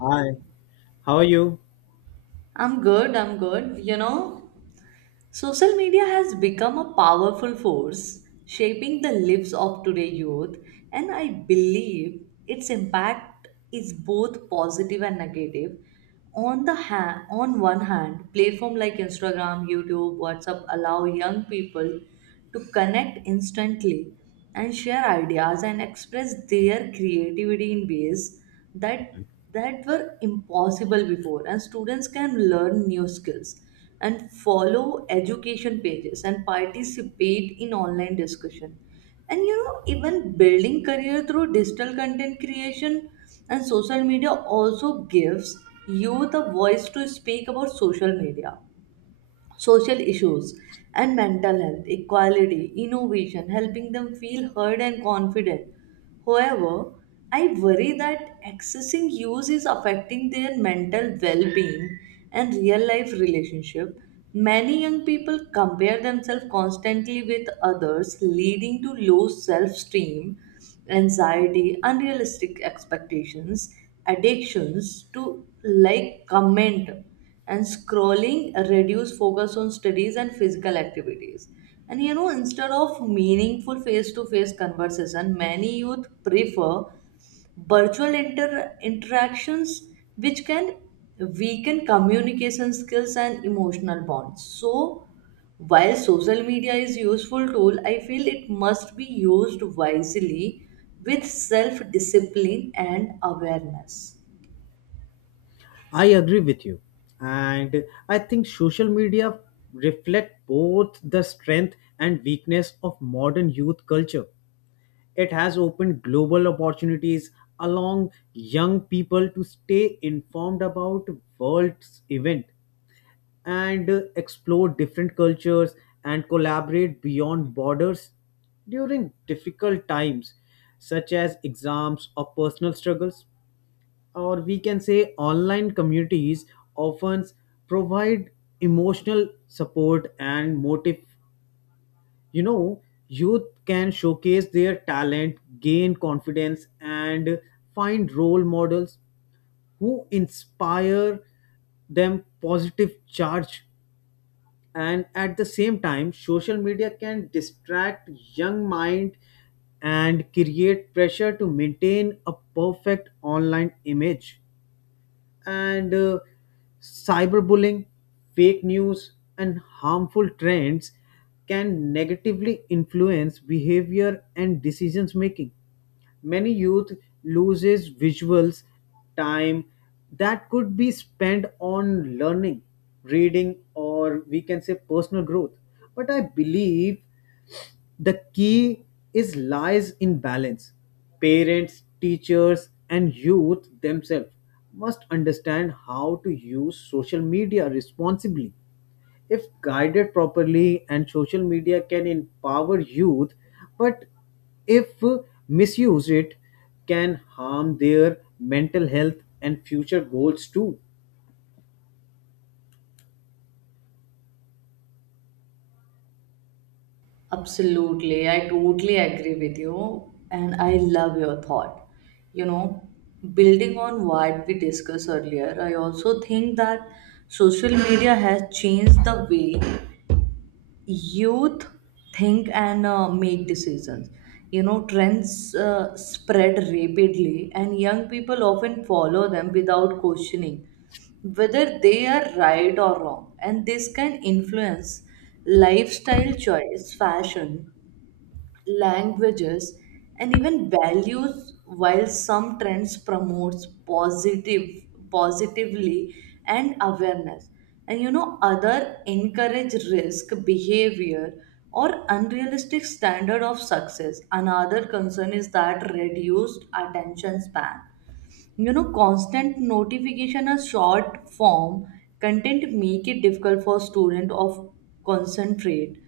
Hi, how are you? I'm good, I'm good. You know, social media has become a powerful force shaping the lives of today's youth, and I believe its impact is both positive and negative. On one hand, platform like Instagram, YouTube, WhatsApp allow young people to connect instantly and share ideas and express their creativity in ways that that were impossible before, and students can learn new skills and follow education pages and participate in online discussion, and even building career through digital content creation. And social media also gives youth a voice to speak about social issues and mental health, equality, innovation, helping them feel heard and confident. However, I worry that accessing use is affecting their mental well being and real life relationship. Many young people compare themselves constantly with others, leading to low self esteem, anxiety, unrealistic expectations, addictions to like comment and scrolling reduce focus on studies and physical activities, and instead of meaningful face to face conversation many youth prefer virtual interactions, which can weaken communication skills and emotional bonds. So while social media is useful tool, I feel it must be used wisely with self discipline and awareness. I agree with you. And I think social media reflect both the strength and weakness of modern youth culture. It has opened global opportunities along young people to stay informed about world's event and explore different cultures and collaborate beyond borders during difficult times such as exams or personal struggles, or we can say online communities often provide emotional support and motive, you know, youth can showcase their talent, gain confidence, and find role models who inspire them positive charge. And at the same time, social media can distract young mind and create pressure to maintain a perfect online image, and cyberbullying, fake news, and harmful trends can negatively influence behavior and decisions making. Many youth loses visuals time that could be spent on learning, reading, or we can say personal growth. But I believe the key is lies in balance. Parents, teachers, and youth themselves must understand how to use social media responsibly. If guided properly, and social media can empower youth, but if misuse it, can harm their mental health and future goals too. Absolutely. I totally agree with you. And I love your thought. You know, building on what we discussed earlier, I also think that social media has changed the way youth think and make decisions. You know, trends spread rapidly, and young people often follow them without questioning whether they are right or wrong. And this can influence lifestyle choice, fashion, languages, and even values. While some trends promotes positively and awareness, and other encourage risk behavior or unrealistic standard of success. Another concern is that reduced attention span, constant notification or short form content make it difficult for student of concentrate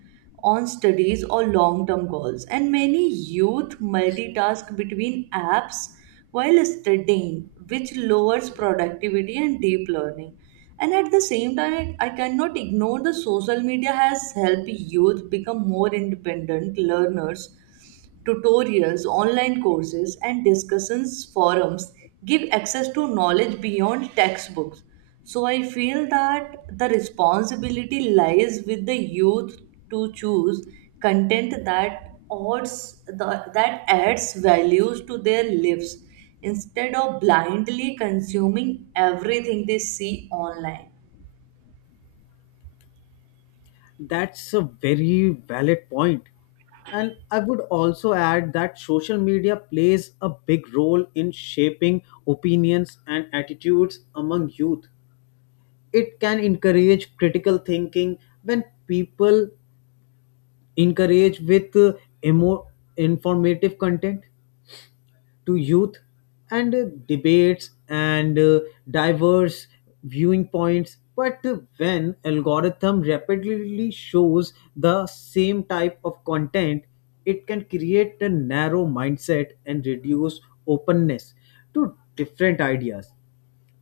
on studies or long term goals, and many youth multitask between apps while studying, which lowers productivity and deep learning. And at the same time, I cannot ignore the social media has helped youth become more independent learners. Tutorials, online courses, and discussions forums give access to knowledge beyond textbooks. So I feel that the responsibility lies with the youth to choose content that that adds values to their lives instead of blindly consuming everything they see online. That's a very valid point. And I would also add that social media plays a big role in shaping opinions and attitudes among youth. It can encourage critical thinking when people encourage with emo- informative content to youth, and debates, and diverse viewing points. But when algorithm rapidly shows the same type of content, it can create a narrow mindset and reduce openness to different ideas.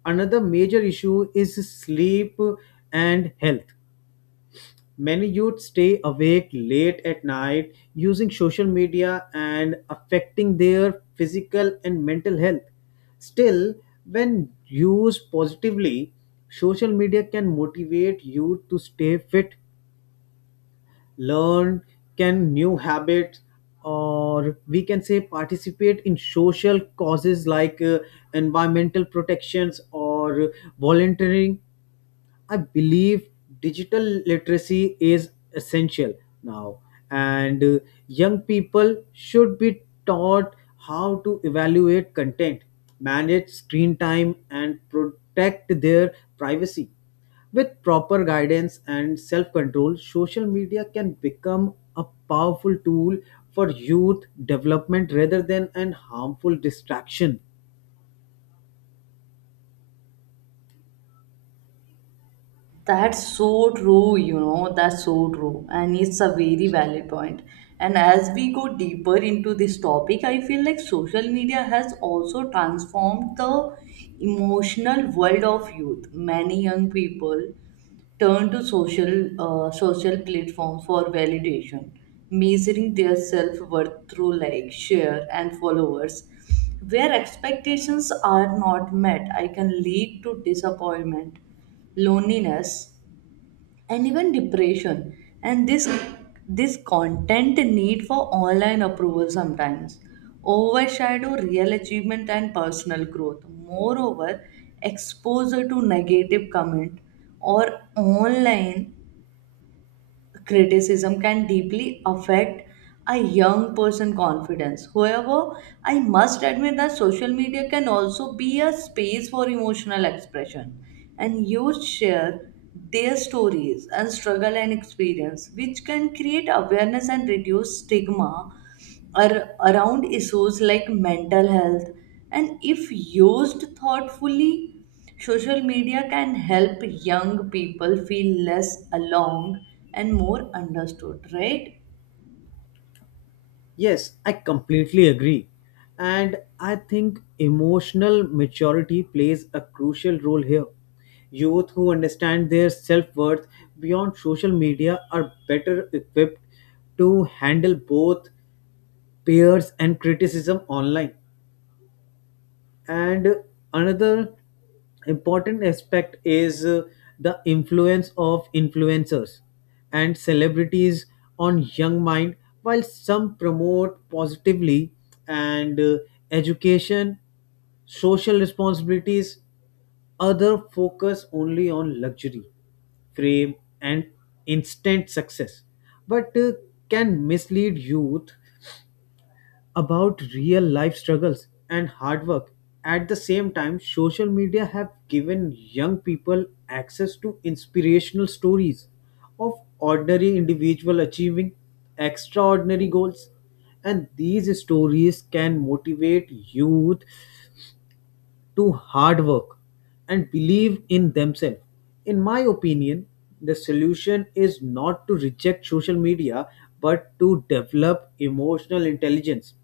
Another major issue is sleep and health. Many youth stay awake late at night using social media and affecting their physical and mental health. Still, when used positively, social media can motivate youth to stay fit, learn can new habits, or we can say participate in social causes like environmental protections or volunteering. I believe digital literacy is essential now, and young people should be taught how to evaluate content, manage screen time, and protect their privacy. With proper guidance and self control, social media can become a powerful tool for youth development rather than an harmful distraction. That's so true, you know, that's so true. And it's a very valid point. And as we go deeper into this topic, I feel like social media has also transformed the emotional world of youth. Many young people turn to social platforms for validation, measuring their self worth through like, share, and followers. Where expectations are not met, I can lead to disappointment, loneliness, and even depression. And this content need for online approval sometimes overshadow real achievement and personal growth. Moreover, exposure to negative comment or online criticism can deeply affect a young person's confidence. However, I must admit that social media can also be a space for emotional expression, and youth share their stories and struggle and experience, which can create awareness and reduce stigma around issues like mental health. And if used thoughtfully, social media can help young people feel less alone and more understood, right? Yes, I completely agree. And I think emotional maturity plays a crucial role here. Youth who understand their self worth beyond social media are better equipped to handle both peers and criticism online. And another important aspect is the influence of influencers and celebrities on young mind. While some promote positively and education, social responsibilities, other focus only on luxury, fame, and instant success, but can mislead youth about real life struggles and hard work. At the same time, social media have given young people access to inspirational stories of ordinary individuals achieving extraordinary goals. And these stories can motivate youth to hard work and believe in themselves. In my opinion, the solution is not to reject social media but to develop emotional intelligence,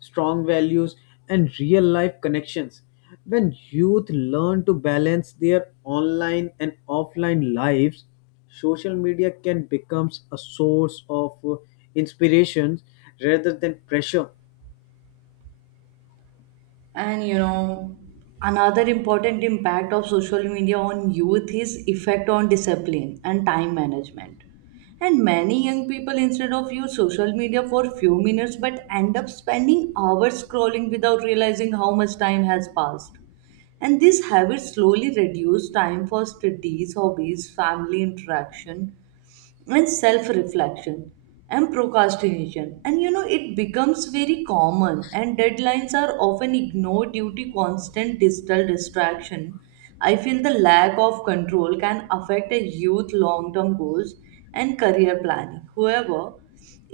strong values, and real life connections. When youth learn to balance their online and offline lives, social media can become a source of inspirations rather than pressure. And another important impact of social media on youth is effect on discipline and time management. And many young people instead of use social media for few minutes but end up spending hours scrolling without realizing how much time has passed. And these habits slowly reduce time for studies, hobbies, family interaction, and self reflection, and procrastination. And you know, it becomes very common, and deadlines are often ignored due to constant digital distraction. I feel the lack of control can affect a youth long term goals and career planning. However,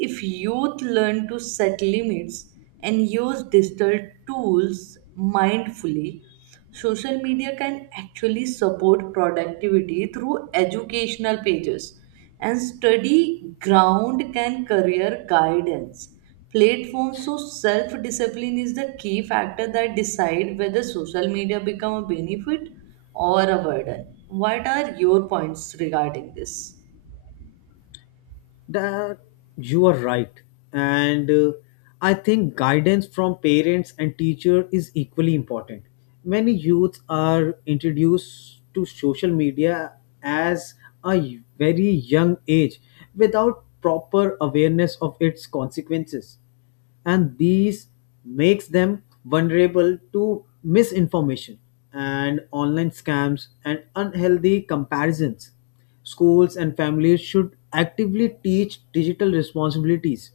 if youth learn to set limits and use digital tools mindfully, social media can actually support productivity through educational pages and study ground can career guidance platforms. So self discipline is the key factor that decide whether social media become a benefit or a burden. What are your points regarding this? That you are right, and I think guidance from parents and teacher is equally important. Many youths are introduced to social media as a very young age without proper awareness of its consequences, and these makes them vulnerable to misinformation and online scams and unhealthy comparisons. Schools and families should actively teach digital responsibilities,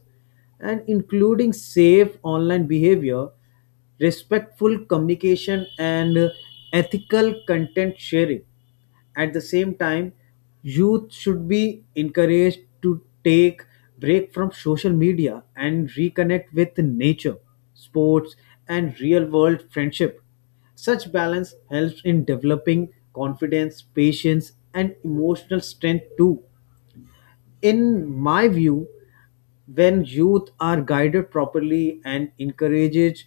and including safe online behavior, respectful communication, and ethical content sharing. At the same time, youth should be encouraged to take break from social media and reconnect with nature, sports, and real world friendship. Such balance helps in developing confidence, patience, and emotional strength too. In my view, when youth are guided properly and encouraged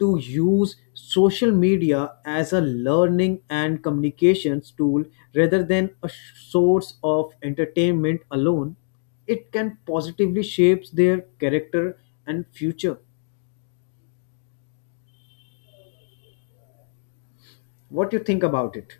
to use social media as a learning and communications tool rather than a source of entertainment alone, it can positively shape their character and future. What do you think about it?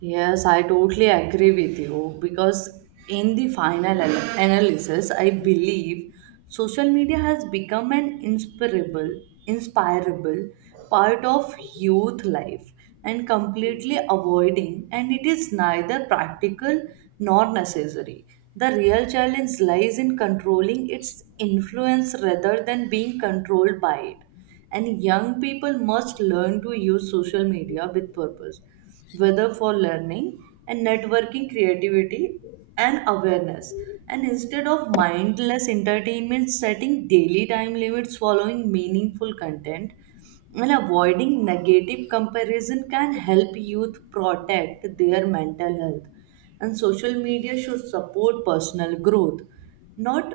Yes, I totally agree with you because in the final analysis, I believe social media has become an inspirable part of youth life, and completely avoiding, and it is neither practical nor necessary. The real challenge lies in controlling its influence rather than being controlled by it. And young people must learn to use social media with purpose, whether for learning and networking, creativity, and awareness. And instead of mindless entertainment, setting daily time limits, following meaningful content, and avoiding negative comparison can help youth protect their mental health. And social media should support personal growth, not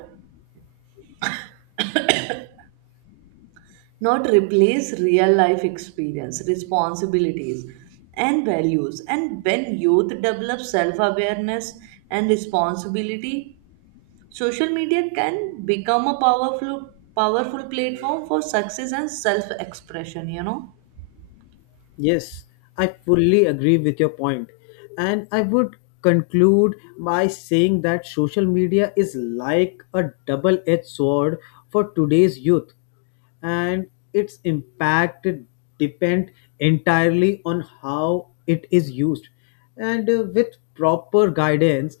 not replace real life experience, responsibilities, and values. And when youth develop self awareness and responsibility, social media can become a powerful platform for success and self expression, you know. Yes, I fully agree with your point. And I would conclude by saying that social media is like a double edged sword for today's youth, and its impact depend entirely on how it is used. And with proper guidance,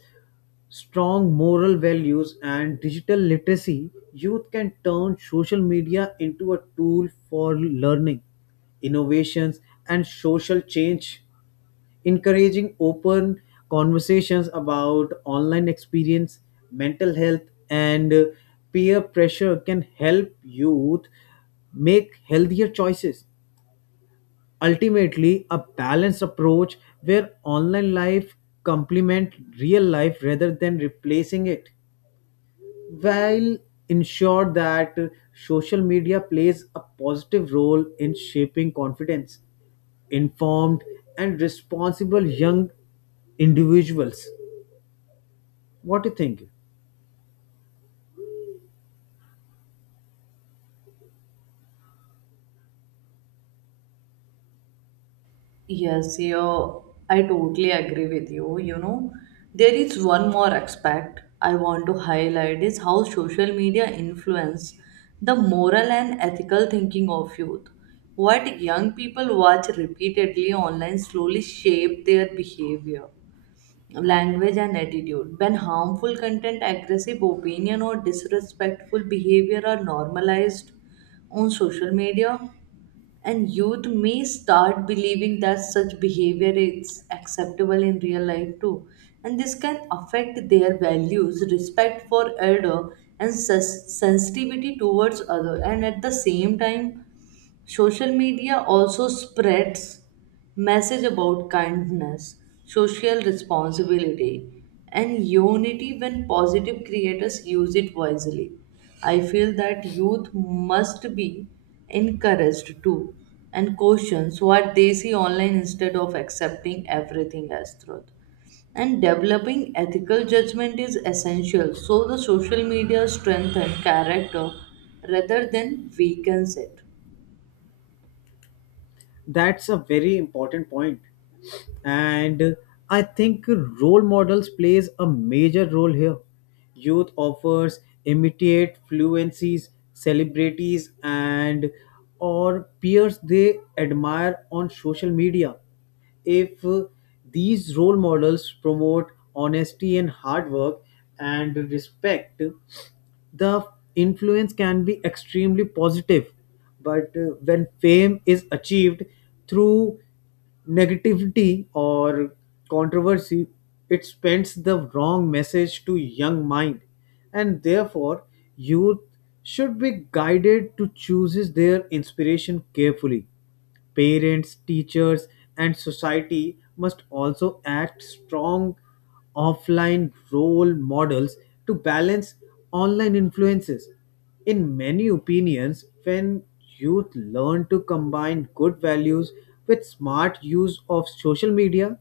strong moral values and digital literacy, youth can turn social media into a tool for learning, innovations, and social change. Encouraging open conversations about online experience, mental health, and peer pressure can help youth make healthier choices. Ultimately, a balanced approach where online life complement real life rather than replacing it, while ensure that social media plays a positive role in shaping confidence, informed and responsible young individuals. What do you think? Yes, you, I totally agree with you. You know, there is one more aspect I want to highlight is how social media influence the moral and ethical thinking of youth. What young people watch repeatedly online slowly shape their behavior, language, and attitude. When harmful content, aggressive opinion, or disrespectful behavior are normalized on social media, and youth may start believing that such behavior is acceptable in real life too. And this can affect their values, respect for elder, and sensitivity towards other. And at the same time, social media also spreads message about kindness, social responsibility, and unity when positive creators use it wisely. I feel that youth must be encouraged to and questions what they see online instead of accepting everything as truth, and developing ethical judgment is essential so the social media strengthens character rather than weakens it. That's a very important point. And I think role models plays a major role here. Youth offers imitate fluencies, celebrities, and or peers they admire on social media. If these role models promote honesty and hard work and respect, the influence can be extremely positive. But when fame is achieved through negativity or controversy, it sends the wrong message to young mind. And therefore, youth should be guided to chooses their inspiration carefully. Parents, teachers, and society must also act strong offline role models to balance online influences. In many opinions, when youth learn to combine good values with smart use of social media,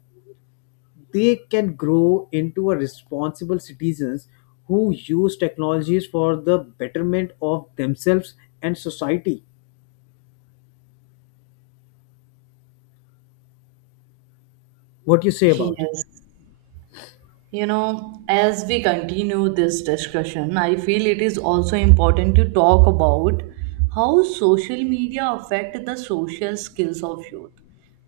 they can grow into a responsible citizens who use technologies for the betterment of themselves and society. What do you say about it? Yes. You know, as we continue this discussion, I feel it is also important to talk about how social media affect the social skills of youth.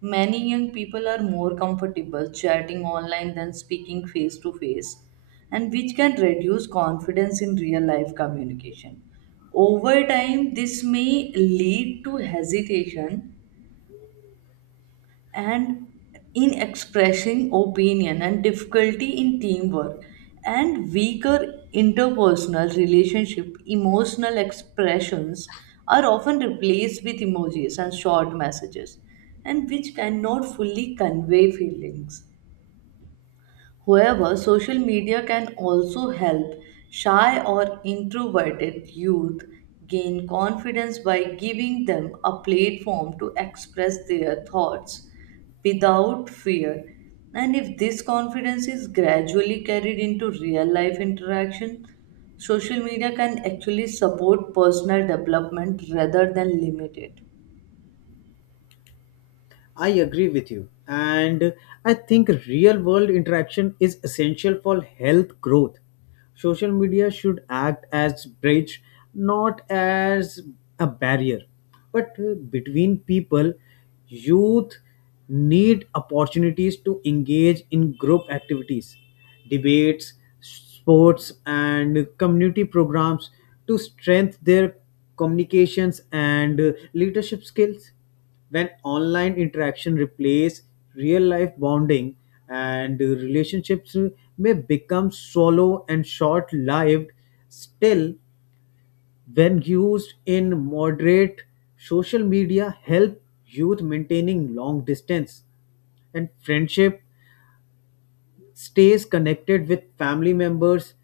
Many young people are more comfortable chatting online than speaking face to face, and which can reduce confidence in real life communication. Over time, this may lead to hesitation and in expressing opinion and difficulty in teamwork and weaker interpersonal relationship. Emotional expressions are often replaced with emojis and short messages, and which cannot fully convey feelings. However, social media can also help shy or introverted youth gain confidence by giving them a platform to express their thoughts without fear. And if this confidence is gradually carried into real life interaction, social media can actually support personal development rather than limit it. I agree with you. And I think real world interaction is essential for health growth. Social media should act as bridge, not as a barrier. But between people, youth need opportunities to engage in group activities, debates, sports and community programs to strengthen their communications and leadership skills. When online interaction replaces real life bonding, and relationships may become shallow and short lived. Still, when used in moderate, social media help youth maintaining long distance and friendship, stays connected with family members.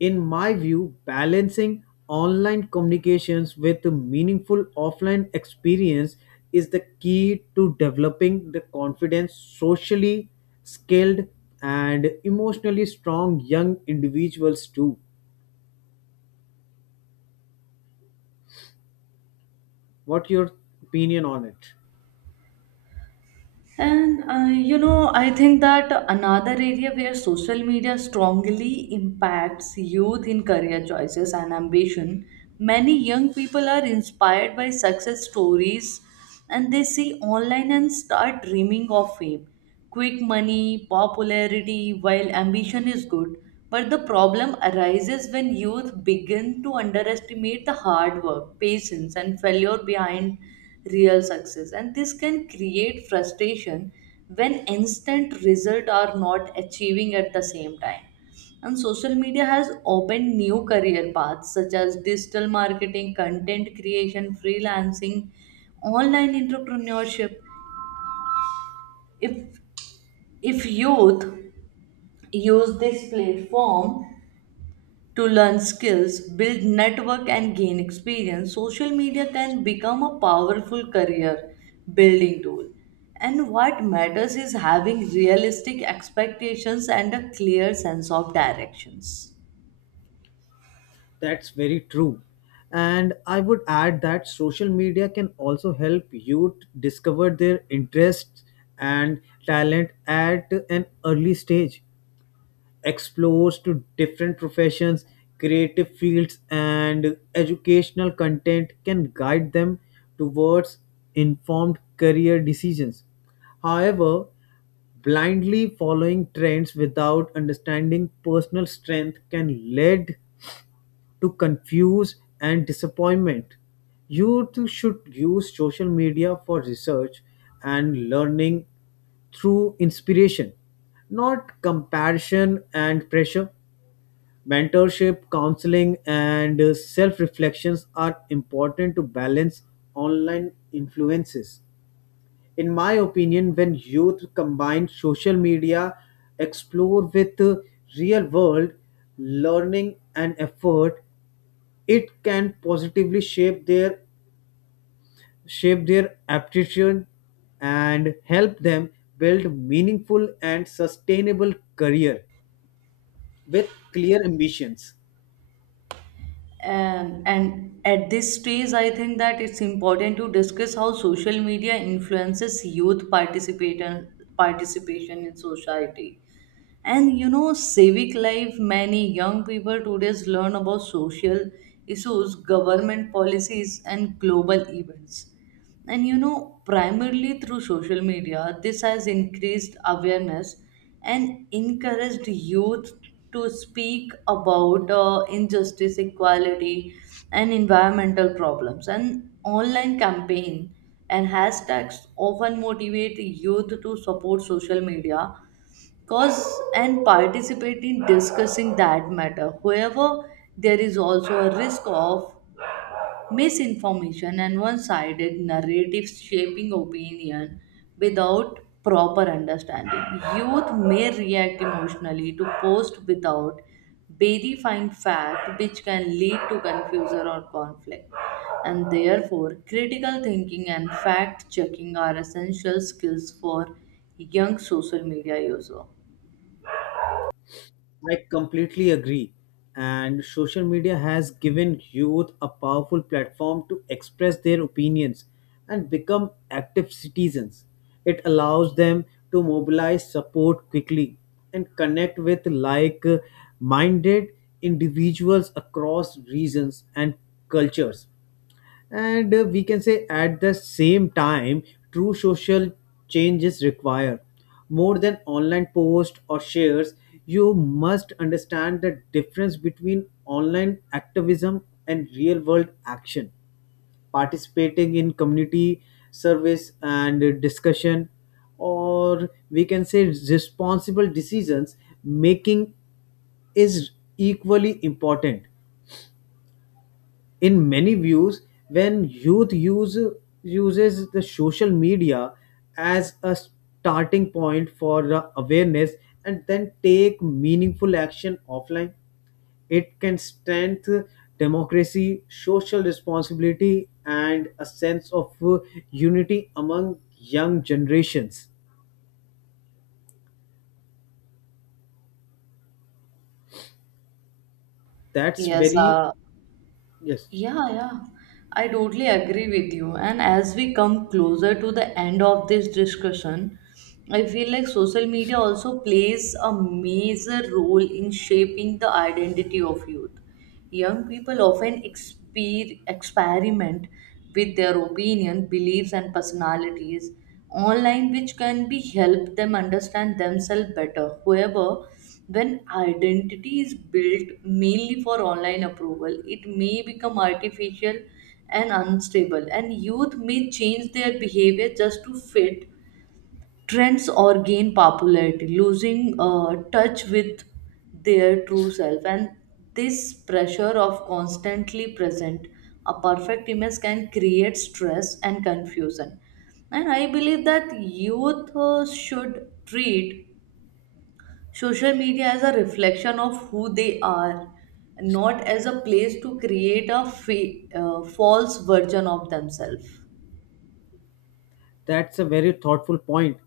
In my view, balancing online communications with a meaningful offline experience is the key to developing the confident, socially skilled, and emotionally strong young individuals too. What your opinion on it? And you know, I think that another area where social media strongly impacts youth in career choices and ambition, many young people are inspired by success stories and they see online and start dreaming of fame. Quick money, popularity, while ambition is good, but the problem arises when youth begin to underestimate the hard work, patience, and failure behind real success. And this can create frustration when instant results are not achieving. At the same time, and social media has opened new career paths such as digital marketing, content creation, freelancing, online entrepreneurship. If if youth use this platform to learn skills, build network and gain experience, social media can become a powerful career building tool. And what matters is having realistic expectations and a clear sense of directions. That's very true. And I would add that social media can also help youth discover their interests and talent at an early stage, explores to different professions, creative fields, and educational content can guide them towards informed career decisions. However, blindly following trends without understanding personal strength can lead to confuse and disappointment. Youth should use social media for research and learning through inspiration, not comparison and pressure. Mentorship, counseling, and self reflections are important to balance online influences. In my opinion, when youth combine social media, explore with real world learning and effort, it can positively shape their aptitude and help them build meaningful and sustainable career with clear ambitions. And at this stage, I think that it's important to discuss how social media influences youth participation in society and civic life. Many young people today learn about social issues, government policies, and global events, and primarily through social media. This has increased awareness and encouraged youth to speak about injustice, equality, and environmental problems, and online campaign and hashtags often motivate youth to support social media cause and participate in discussing that matter. However, there is also a risk of misinformation and one sided narratives shaping opinion without proper understanding. Youth may react emotionally to post without verifying fact, which can lead to confusion or conflict. And therefore, critical thinking and fact checking are essential skills for young social media user. I completely agree. And social media has given youth a powerful platform to express their opinions and become active citizens. It allows them to mobilize support quickly and connect with like minded individuals across regions and cultures. And we can say, at the same time, true social changes require more than online posts or shares. You must understand the difference between online activism and real world action. Participating in community service and discussion, or we can say responsible decisions making, is equally important. In many views, when youth uses the social media as a starting point for the awareness and then take meaningful action offline, it can strengthen democracy, social responsibility, and a sense of unity among young generations. That's Yes, very. Yes. yeah, yeah, I totally agree with you. And as we come closer to the end of this discussion, I feel like social media also plays a major role in shaping the identity of youth. Young people often experiment with their opinion, beliefs, and personalities online, which can be help them understand themselves better. However, when identity is built mainly for online approval, it may become artificial and unstable, and youth may change their behavior just to fit trends or gain popularity, losing touch with their true self. And this pressure of constantly present a perfect image can create stress and confusion. And I believe that youth should treat social media as a reflection of who they are, not as a place to create a false version of themselves. That's a very thoughtful point.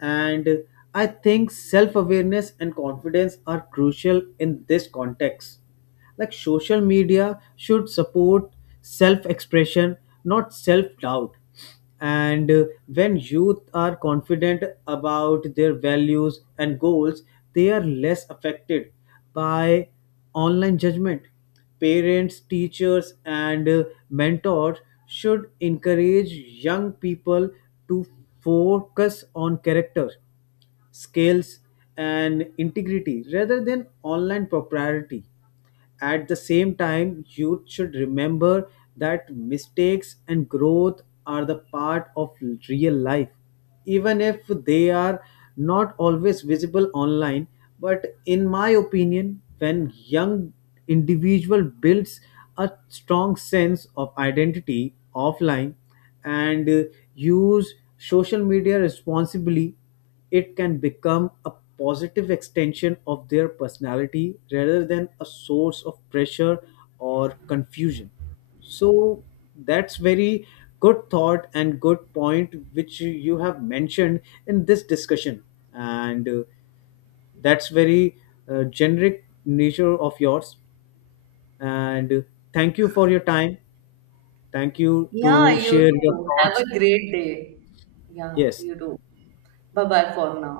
And I think self awareness and confidence are crucial in this context. Like social media should support self expression, not self doubt. And when youth are confident about their values and goals, they are less affected by online judgment. Parents, teachers, and mentors should encourage young people to focus on character scales, and integrity rather than online propriety. At the same time, youth should remember that mistakes and growth are the part of real life, even if they are not always visible online. But in my opinion, when young individual builds a strong sense of identity offline and use social media responsibly, it can become a positive extension of their personality rather than a source of pressure or confusion. So that's very good thought and good point which you have mentioned in this discussion. And that's very generic nature of yours. And thank you for your time. Thank you Yeah, to you share your do have a thoughts. great day. Yeah, Yes. you do. Bye bye for now.